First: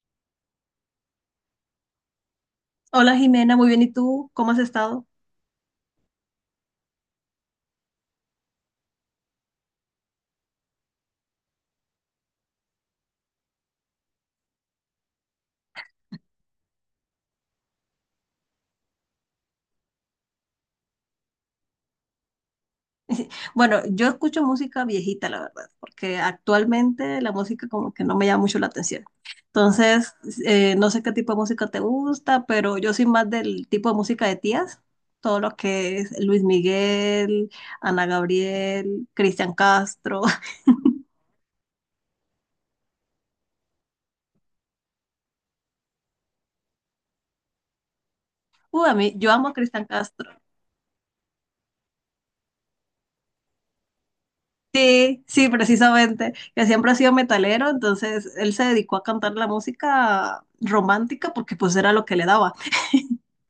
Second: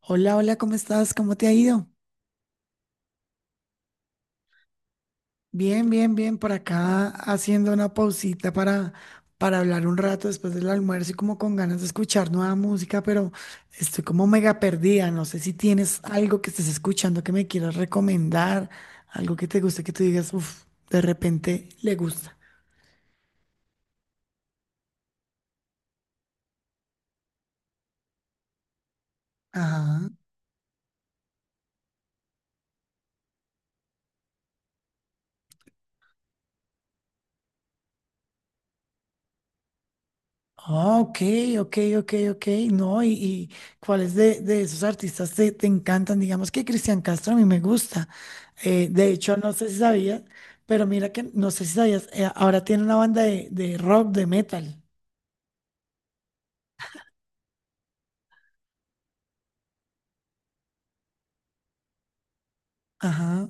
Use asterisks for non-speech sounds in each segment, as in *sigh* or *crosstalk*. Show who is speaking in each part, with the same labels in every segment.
Speaker 1: Hola, hola, ¿cómo estás? ¿Cómo te ha ido?
Speaker 2: Hola Jimena, muy bien. ¿Y tú cómo has estado?
Speaker 1: Bien, bien, bien, por acá haciendo una pausita para hablar un rato después del almuerzo y como con ganas de escuchar nueva música, pero estoy como mega perdida. No sé si tienes algo que estés escuchando que me quieras recomendar, algo que te guste, que tú digas, uff, de repente le gusta.
Speaker 2: Bueno, yo escucho música viejita, la verdad, porque actualmente la música como que no me llama mucho la atención.
Speaker 1: Ajá.
Speaker 2: Entonces, no sé qué tipo de música te gusta, pero yo soy más del tipo de música de tías, todo lo que es Luis Miguel, Ana Gabriel, Cristian Castro.
Speaker 1: Ah,
Speaker 2: *laughs*
Speaker 1: ok, ok, ok, ok. No, cuáles de esos artistas te encantan? Digamos que Cristian Castro a mí me gusta.
Speaker 2: Uy, a
Speaker 1: De
Speaker 2: mí, yo
Speaker 1: hecho,
Speaker 2: amo
Speaker 1: no
Speaker 2: a
Speaker 1: sé si
Speaker 2: Cristian
Speaker 1: sabías,
Speaker 2: Castro.
Speaker 1: pero mira que no sé si sabías, ahora tiene una banda de rock, de metal.
Speaker 2: Sí, sí, precisamente, que siempre ha sido metalero, entonces él se dedicó a cantar la música romántica porque pues era lo que le daba.
Speaker 1: Ajá.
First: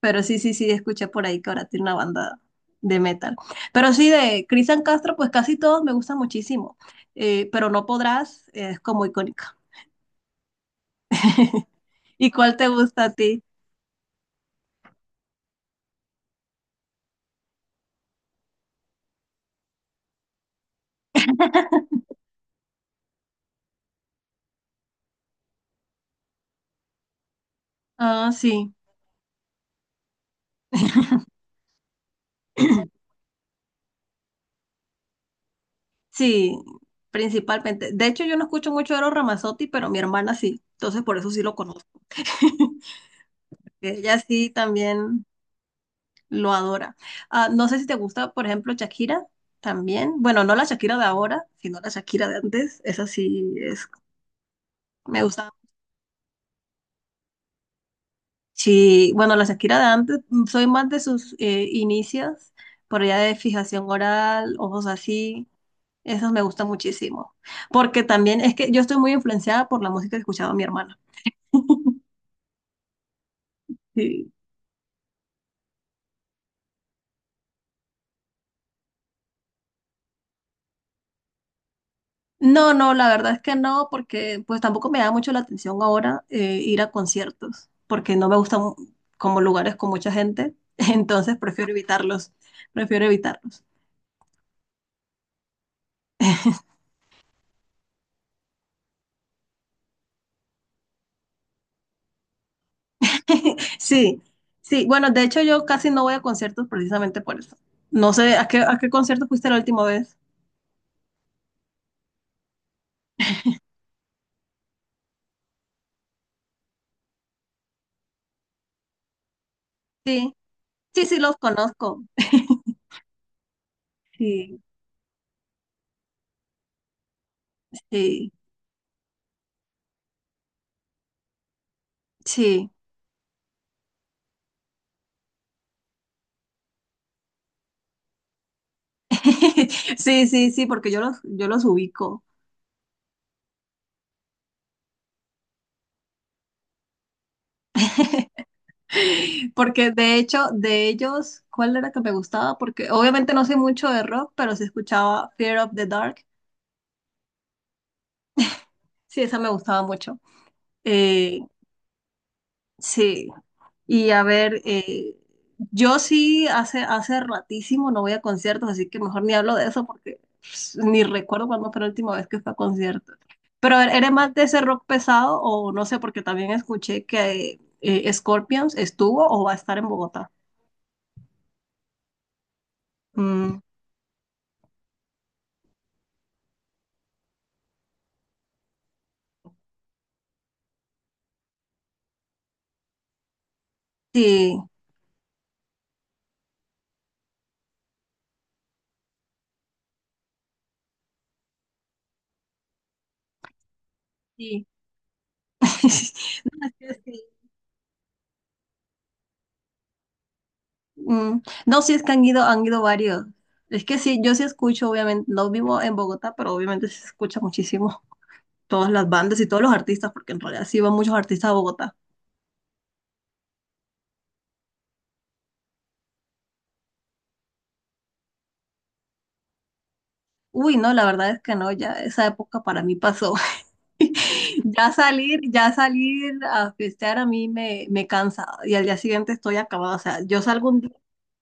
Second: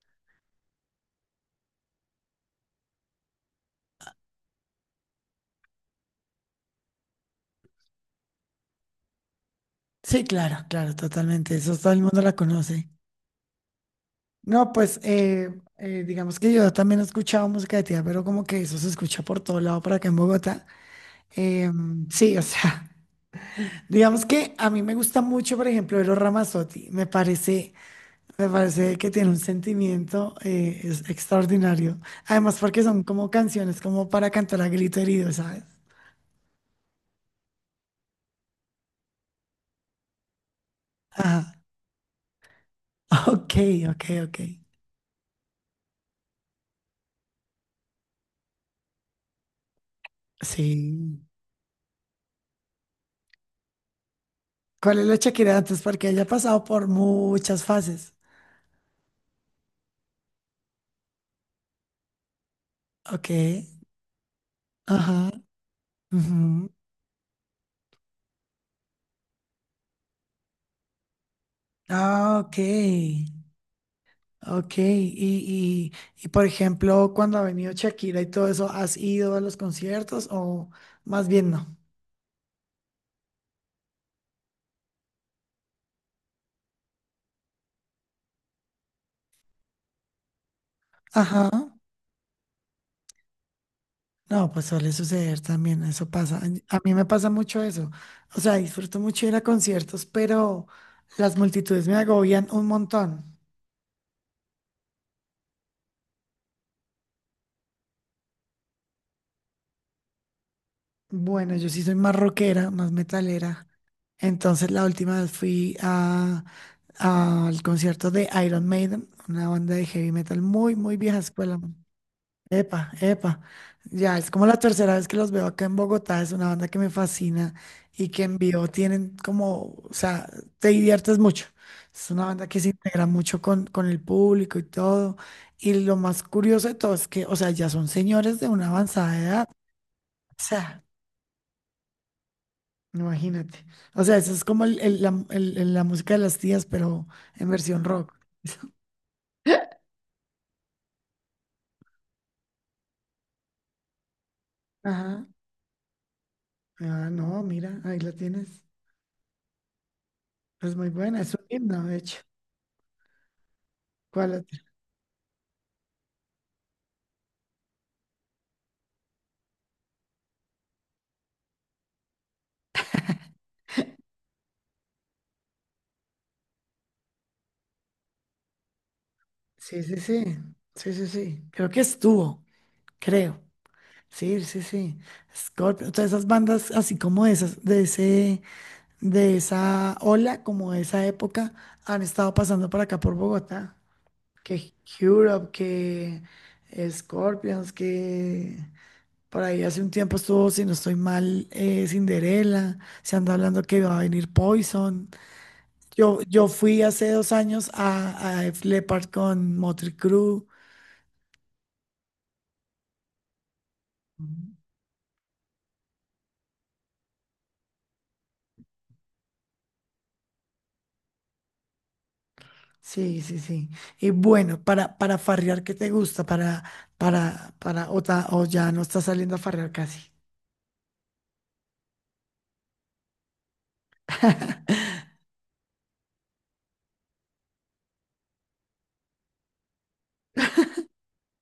Speaker 2: Pero sí, sí, sí, escuché por ahí que ahora tiene una banda de metal. Pero sí, de Cristian Castro, pues casi todos me gustan muchísimo. Pero No Podrás es como icónica.
Speaker 1: Sí, claro, claro, totalmente.
Speaker 2: *laughs*
Speaker 1: Eso todo el mundo
Speaker 2: ¿Y
Speaker 1: la
Speaker 2: cuál te
Speaker 1: conoce.
Speaker 2: gusta a ti?
Speaker 1: No, pues digamos que yo también he escuchado música de tía, pero como que eso se escucha por todo lado por acá en Bogotá. Sí, o sea. Digamos que a mí me gusta mucho, por ejemplo, Eros Ramazzotti.
Speaker 2: Ah,
Speaker 1: Me
Speaker 2: sí.
Speaker 1: parece que tiene un sentimiento, es
Speaker 2: *clears throat*
Speaker 1: extraordinario. Además, porque son como canciones como para cantar a grito herido, ¿sabes?
Speaker 2: Sí, principalmente. De hecho, yo no escucho mucho Eros Ramazzotti, pero mi hermana sí. Entonces, por eso sí
Speaker 1: Ajá.
Speaker 2: lo
Speaker 1: *laughs*
Speaker 2: conozco. *laughs*
Speaker 1: Ok, ok,
Speaker 2: Ella
Speaker 1: ok.
Speaker 2: sí también lo adora. Ah, no sé si te gusta, por ejemplo, Shakira también. Bueno, no la Shakira de
Speaker 1: Sí.
Speaker 2: ahora, sino la Shakira de antes. Esa sí es,
Speaker 1: ¿Cuál es la
Speaker 2: me gusta.
Speaker 1: Shakira de antes? Porque ella ha pasado por muchas fases.
Speaker 2: Sí, bueno, la Shakira de antes, soy más de sus inicios, por allá
Speaker 1: Ok.
Speaker 2: de fijación oral, ojos
Speaker 1: Ajá.
Speaker 2: así. Esos me gustan
Speaker 1: Ujú.
Speaker 2: muchísimo. Porque también es que yo estoy muy influenciada por la música que escuchaba mi hermana. *laughs*
Speaker 1: Ah, ok.
Speaker 2: Sí.
Speaker 1: Ok, y por ejemplo, cuando ha venido Shakira y todo eso, ¿has ido a los conciertos o más bien no?
Speaker 2: No, no, la verdad es que no, porque pues tampoco me da mucho la atención ahora ir a conciertos, porque no me gustan como lugares con mucha gente, *laughs* entonces
Speaker 1: Ajá.
Speaker 2: prefiero evitarlos, prefiero evitarlos.
Speaker 1: No, pues suele suceder también, eso pasa. A mí me pasa mucho eso. O sea, disfruto mucho ir a conciertos, pero las multitudes me agobian un montón.
Speaker 2: *laughs* Sí, sí, bueno, de hecho yo casi no voy a conciertos precisamente por eso. No sé, a qué concierto fuiste la última vez?
Speaker 1: Bueno, yo sí soy más rockera, más metalera. Entonces la última vez fui al concierto de Iron Maiden, una banda de heavy
Speaker 2: Sí,
Speaker 1: metal muy, muy
Speaker 2: sí,
Speaker 1: vieja
Speaker 2: sí, los
Speaker 1: escuela.
Speaker 2: conozco. *laughs*
Speaker 1: Epa, epa. Ya, es como la
Speaker 2: Sí,
Speaker 1: tercera vez que los veo acá en Bogotá. Es una banda que me fascina y que
Speaker 2: sí,
Speaker 1: en vivo tienen como, o sea, te diviertes mucho. Es una banda que se
Speaker 2: sí,
Speaker 1: integra mucho con el público y todo. Y lo más curioso de todo es que, o sea, ya son señores de una avanzada edad.
Speaker 2: *laughs* sí,
Speaker 1: O
Speaker 2: sí, sí,
Speaker 1: sea,
Speaker 2: porque yo los ubico.
Speaker 1: imagínate. O sea, eso es como la música de las tías, pero en versión rock.
Speaker 2: *laughs*
Speaker 1: *laughs*
Speaker 2: Porque de hecho, de ellos, ¿cuál era que me gustaba? Porque obviamente no sé mucho de rock, pero sí
Speaker 1: Ajá.
Speaker 2: escuchaba Fear of the Dark.
Speaker 1: Ah, no, mira, ahí la tienes.
Speaker 2: Sí, esa me gustaba mucho.
Speaker 1: Es muy buena, es
Speaker 2: Eh,
Speaker 1: un himno, de hecho.
Speaker 2: sí. Y a
Speaker 1: ¿Cuál?
Speaker 2: ver, yo sí hace ratísimo no voy a conciertos, así que mejor ni hablo de eso porque pues, ni recuerdo cuándo fue la última vez que fui a conciertos. Pero a ver, ¿eres más de ese rock pesado o no sé? Porque también escuché que Scorpions estuvo o va a estar
Speaker 1: Sí,
Speaker 2: en
Speaker 1: sí,
Speaker 2: Bogotá.
Speaker 1: sí, sí, sí, sí. Creo que estuvo, creo.
Speaker 2: Mm,
Speaker 1: Sí, sí, sí. Scorpio, todas esas bandas así como esas, de esa ola, como de esa época, han estado pasando por acá por Bogotá.
Speaker 2: sí.
Speaker 1: Que Europe, que Scorpions, que por ahí hace un tiempo estuvo, si no estoy mal, Cinderella. Se anda hablando que va a venir
Speaker 2: Sí.
Speaker 1: Poison. Yo
Speaker 2: *laughs* No, es
Speaker 1: fui
Speaker 2: que
Speaker 1: hace
Speaker 2: sí.
Speaker 1: 2 años a Def Leppard con Motley Crue.
Speaker 2: Mm, no, sí, es que han ido varios. Es que sí, yo sí escucho, obviamente, no vivo en Bogotá, pero obviamente sí se escucha muchísimo todas las bandas y todos los artistas, porque en realidad sí van muchos artistas a Bogotá.
Speaker 1: Sí, sí, sí. Y bueno, para farrear, ¿qué te gusta? ¿O o ya no estás saliendo a farrear casi?
Speaker 2: Uy, no, la verdad es que no, ya esa época para mí pasó. *laughs* Ya salir a festear a mí me cansa y al día siguiente estoy acabada. O sea, yo salgo un día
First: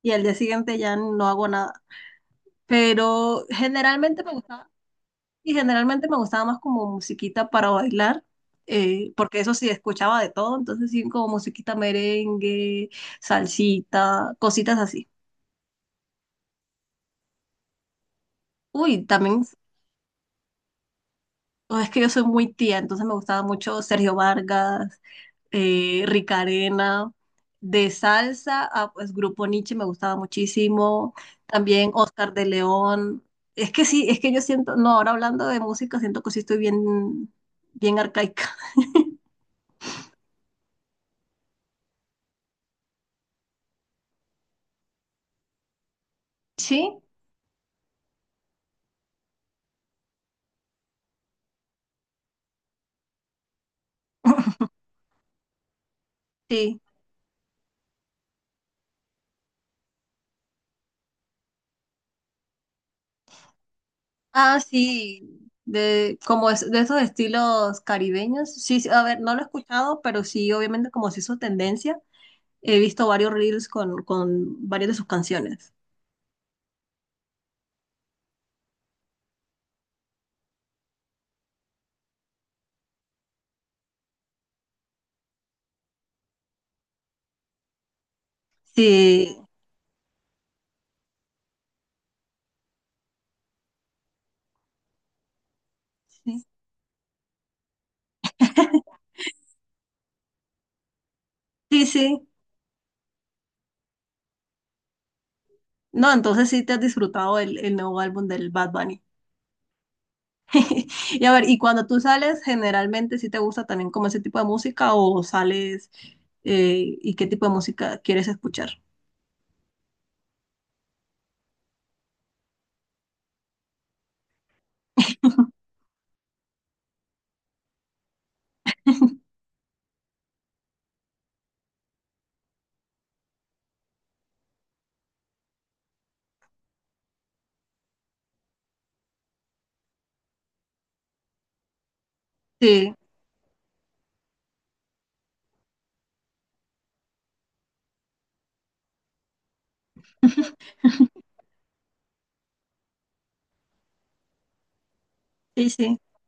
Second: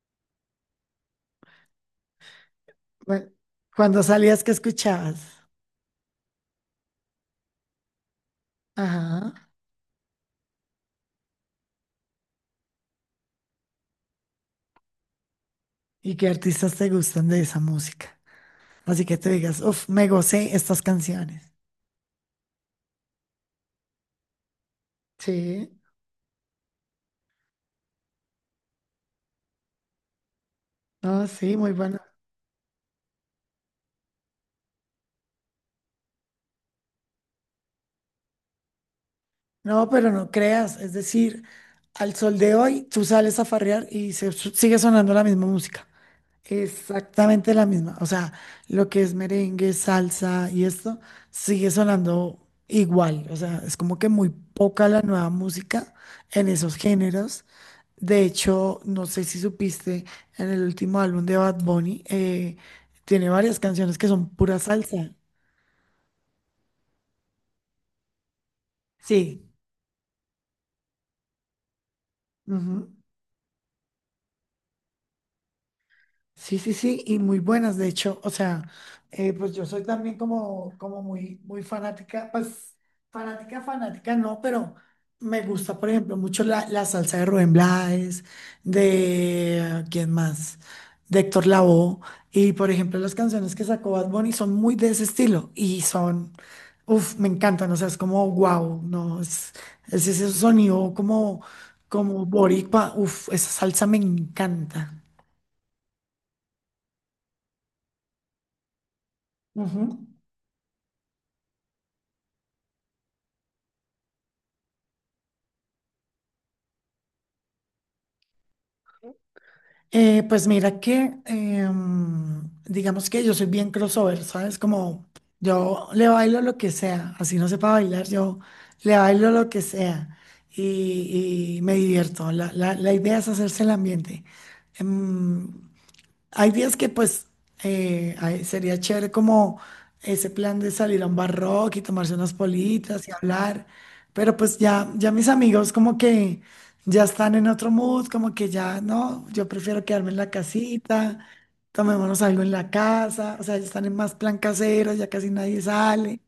Speaker 2: y al día siguiente ya no hago nada.
Speaker 1: Bueno,
Speaker 2: Pero
Speaker 1: cuando
Speaker 2: generalmente me
Speaker 1: salías, ¿qué
Speaker 2: gustaba.
Speaker 1: escuchabas?
Speaker 2: Y generalmente me gustaba más como musiquita para bailar,
Speaker 1: Ajá.
Speaker 2: porque eso sí, escuchaba de todo, entonces sí, como musiquita merengue, salsita, cositas así.
Speaker 1: ¿Y qué artistas te gustan de esa música?
Speaker 2: Uy,
Speaker 1: Así que te
Speaker 2: también,
Speaker 1: digas, uff, me gocé estas canciones.
Speaker 2: oh, es que yo soy muy tía, entonces me gustaba mucho Sergio Vargas,
Speaker 1: Sí,
Speaker 2: Rica Arena, de salsa, ah, pues Grupo Niche me gustaba muchísimo,
Speaker 1: no, sí, muy
Speaker 2: también
Speaker 1: bueno.
Speaker 2: Oscar de León. Es que sí, es que yo siento, no, ahora hablando de música, siento que sí estoy bien, bien arcaica. *laughs*
Speaker 1: No, pero no creas, es decir, al sol de hoy tú sales a farrear y sigue sonando la misma música.
Speaker 2: Sí,
Speaker 1: Exactamente la misma. O sea, lo que es merengue, salsa y esto sigue sonando igual. O sea, es como que muy poca la nueva música en esos
Speaker 2: sí.
Speaker 1: géneros. De hecho, no sé si supiste, en el último álbum de Bad Bunny, tiene varias canciones que son pura
Speaker 2: Ah,
Speaker 1: salsa.
Speaker 2: sí, de, como es, de esos estilos caribeños. Sí, sí, a ver, no lo he
Speaker 1: Sí.
Speaker 2: escuchado, pero sí, obviamente como se hizo tendencia, he
Speaker 1: Ujú.
Speaker 2: visto varios reels con varias de sus canciones.
Speaker 1: Sí, sí, sí, y muy buenas, de hecho, o sea, pues yo soy también como, como muy, muy fanática, pues no, pero me gusta, por ejemplo, mucho la salsa de Rubén Blades,
Speaker 2: Sí,
Speaker 1: de, ¿quién más? De Héctor Lavoe, y por ejemplo, las canciones que sacó Bad Bunny son muy de ese estilo, y son,
Speaker 2: sí,
Speaker 1: uff, me encantan, o sea, es como, wow,
Speaker 2: *laughs*
Speaker 1: no, es ese sonido como,
Speaker 2: sí,
Speaker 1: como
Speaker 2: sí.
Speaker 1: boricua, uff, esa salsa me encanta.
Speaker 2: No, entonces sí te has disfrutado el nuevo álbum del Bad Bunny.
Speaker 1: Ujú.
Speaker 2: *laughs* Y a ver, y cuando tú sales, generalmente sí te gusta también como ese tipo de música o sales y qué tipo de música quieres escuchar.
Speaker 1: Pues mira que, digamos que yo soy bien crossover, ¿sabes? Como yo le bailo lo que sea, así no sepa bailar, yo le bailo lo que sea y me divierto. La idea es hacerse el ambiente. Em, Hay días que pues ay, sería chévere como ese plan de salir a un bar rock y tomarse unas
Speaker 2: Sí,
Speaker 1: politas y hablar, pero pues ya mis amigos como que ya están en otro mood, como que ya no, yo prefiero quedarme en la casita, tomémonos algo en la casa, o sea, ya están en más plan casero, ya casi nadie
Speaker 2: sí, sí.
Speaker 1: sale.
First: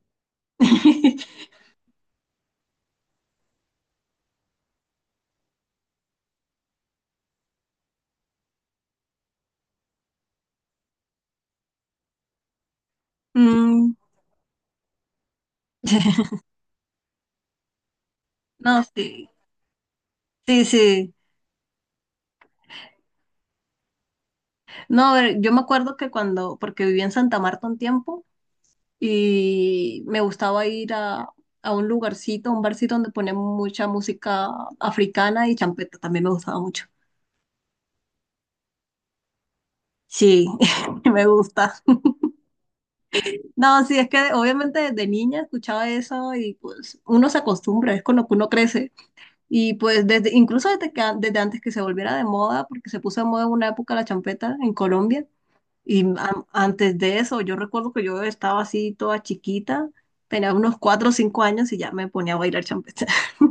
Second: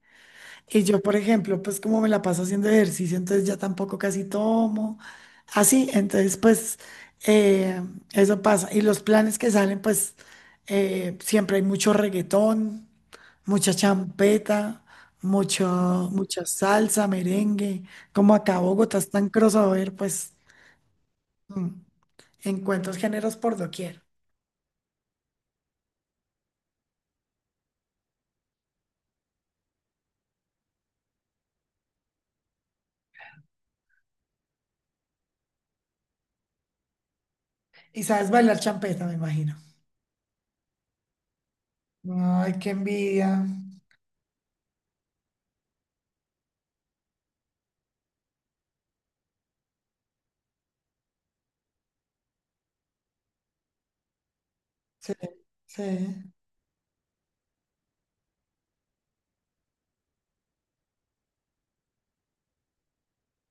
Speaker 1: Y yo, por
Speaker 2: *laughs*
Speaker 1: ejemplo, pues como me la paso haciendo ejercicio, entonces ya tampoco casi tomo. Así, entonces pues eh, eso pasa. Y los planes que salen, pues siempre hay mucho reggaetón, mucha
Speaker 2: Mm,
Speaker 1: champeta, mucho,
Speaker 2: *laughs*
Speaker 1: mucha salsa, merengue. Como acá
Speaker 2: no,
Speaker 1: Bogotá es tan
Speaker 2: sí.
Speaker 1: crossover, pues
Speaker 2: Sí, sí.
Speaker 1: mm, encuentros géneros por doquier.
Speaker 2: No, a ver, yo me acuerdo que cuando, porque viví en Santa Marta un tiempo y me gustaba ir a un lugarcito, un barcito donde ponían mucha música africana y champeta, también me gustaba mucho.
Speaker 1: Y sabes bailar champeta, me imagino.
Speaker 2: Sí, *laughs* me gusta.
Speaker 1: Ay, qué envidia.
Speaker 2: No, sí, es que obviamente desde niña escuchaba eso y pues uno se acostumbra, es con lo que uno crece. Y pues desde, incluso desde que, desde antes que se volviera de moda, porque se puso de moda en una época la champeta en
Speaker 1: Sí,
Speaker 2: Colombia.
Speaker 1: sí.
Speaker 2: Y antes de eso, yo recuerdo que yo estaba así toda chiquita, tenía unos cuatro o cinco años y ya me ponía a bailar champeta. *laughs*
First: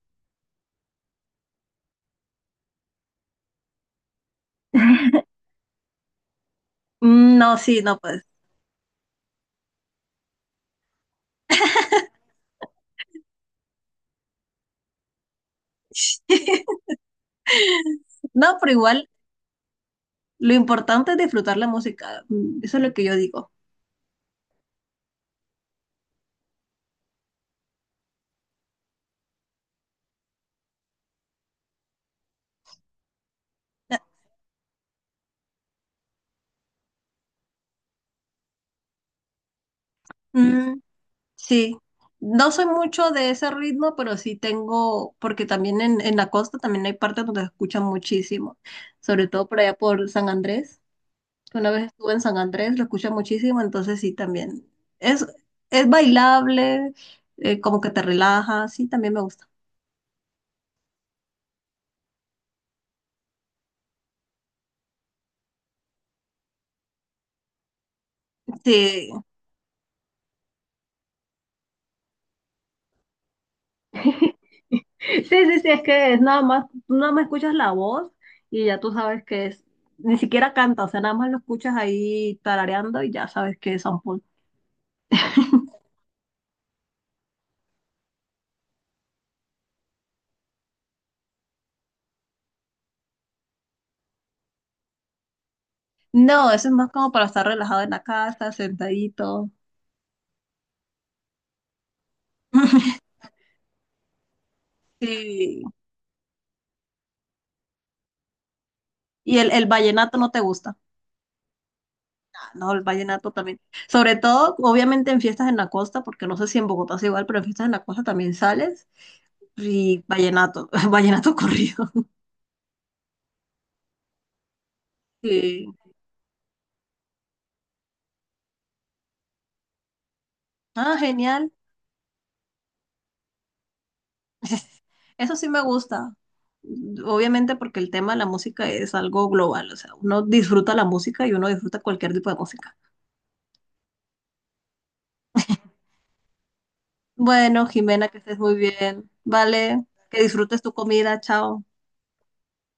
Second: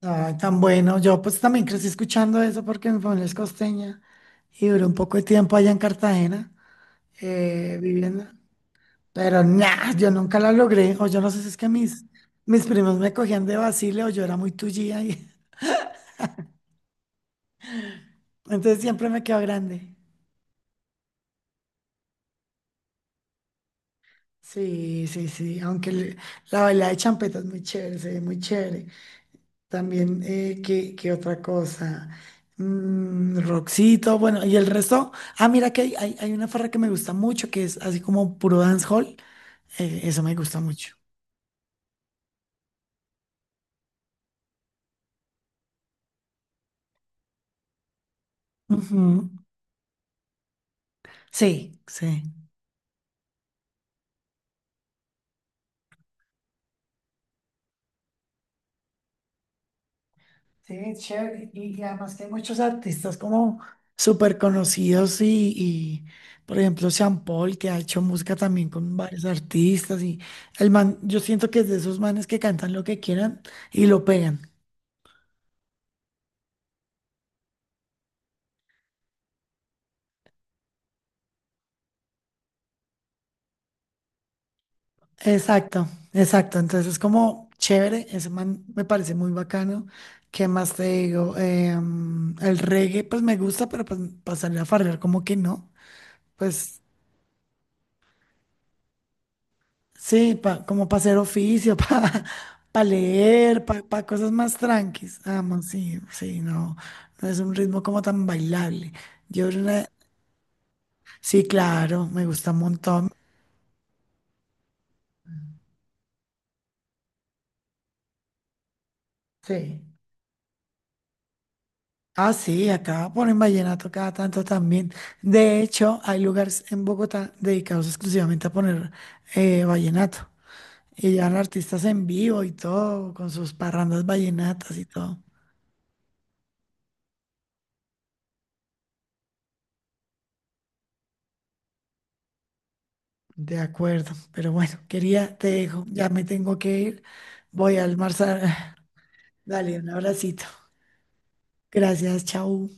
Speaker 1: Ay, tan bueno. Yo pues también crecí escuchando eso porque mi familia es costeña y duré un poco de tiempo allá en Cartagena,
Speaker 2: Mm, no, sí, no, pues.
Speaker 1: viviendo. Pero nada, yo nunca la logré. O yo no sé si es que mis primos me cogían de vacile o yo era muy tullía y *laughs*
Speaker 2: *laughs* No, pero
Speaker 1: entonces siempre
Speaker 2: igual
Speaker 1: me quedó grande.
Speaker 2: lo importante es disfrutar la música. Mm, eso es lo que yo digo.
Speaker 1: Sí, sí, sí. La baila de champeta es muy chévere, se ve muy chévere. También, ¿qué, qué otra cosa? Mm, Roxito, bueno, y el resto. Ah, mira que hay una farra que me gusta mucho, que es así como puro dancehall. Eso me gusta
Speaker 2: Mm,
Speaker 1: mucho.
Speaker 2: sí, no soy mucho de ese ritmo, pero sí tengo, porque también en la costa también hay partes donde se escucha muchísimo, sobre
Speaker 1: Ujú.
Speaker 2: todo por allá por San Andrés. Una
Speaker 1: Sí,
Speaker 2: vez estuve en
Speaker 1: sí.
Speaker 2: San Andrés, lo escuché muchísimo, entonces sí, también. Es, es bailable, como que te relaja, sí, también me gusta.
Speaker 1: Sí, es chévere. Y además que hay muchos artistas como súper conocidos por ejemplo, Sean Paul, que ha hecho música también con
Speaker 2: Sí,
Speaker 1: varios artistas. Y el man, yo siento que es de esos manes que cantan lo que quieran y lo
Speaker 2: *laughs*
Speaker 1: pegan.
Speaker 2: sí, sí, sí, es que es nada más, tú nada más escuchas la voz y ya tú sabes que es, ni siquiera canta, o sea, nada más lo escuchas ahí tarareando y ya sabes que es San Paul.
Speaker 1: Exacto, exacto. Entonces es como chévere, ese man me parece muy bacano. ¿Qué más te digo? El reggae pues me gusta, pero pues para salir a farrear como que no.
Speaker 2: No, eso es
Speaker 1: Pues
Speaker 2: más como para estar relajado en la casa, sentadito.
Speaker 1: sí, como para hacer oficio, *laughs* para
Speaker 2: *laughs*
Speaker 1: leer, para cosas más tranquis. Ah, no,
Speaker 2: Sí.
Speaker 1: sí, sí, no, no es un ritmo como tan bailable.
Speaker 2: ¿Y
Speaker 1: Yo era
Speaker 2: el
Speaker 1: una-
Speaker 2: vallenato no te gusta?
Speaker 1: sí, claro, me gusta un
Speaker 2: No, el
Speaker 1: montón.
Speaker 2: vallenato también. Sobre todo, obviamente en fiestas en la costa, porque no sé si en Bogotá es igual, pero en fiestas en la costa también sales.
Speaker 1: Sí.
Speaker 2: Y vallenato, *laughs* vallenato corrido.
Speaker 1: Ah, sí, acá ponen vallenato cada tanto también. De
Speaker 2: Sí.
Speaker 1: hecho, hay lugares en Bogotá dedicados exclusivamente a poner vallenato.
Speaker 2: Ah,
Speaker 1: Y llevan
Speaker 2: genial.
Speaker 1: artistas en vivo y todo, con sus parrandas vallenatas
Speaker 2: *laughs*
Speaker 1: y todo.
Speaker 2: Eso sí me gusta. Obviamente porque el tema de la música es algo global, o sea, uno disfruta la música y uno disfruta cualquier tipo de música.
Speaker 1: De acuerdo, pero bueno, quería, te dejo, ya me tengo que ir.
Speaker 2: Bueno,
Speaker 1: Voy a
Speaker 2: Jimena, que estés
Speaker 1: almorzar.
Speaker 2: muy
Speaker 1: *laughs*
Speaker 2: bien.
Speaker 1: *sighs* Dale,
Speaker 2: Vale,
Speaker 1: un
Speaker 2: que
Speaker 1: abracito.
Speaker 2: disfrutes tu comida. Chao.
Speaker 1: Gracias, chao.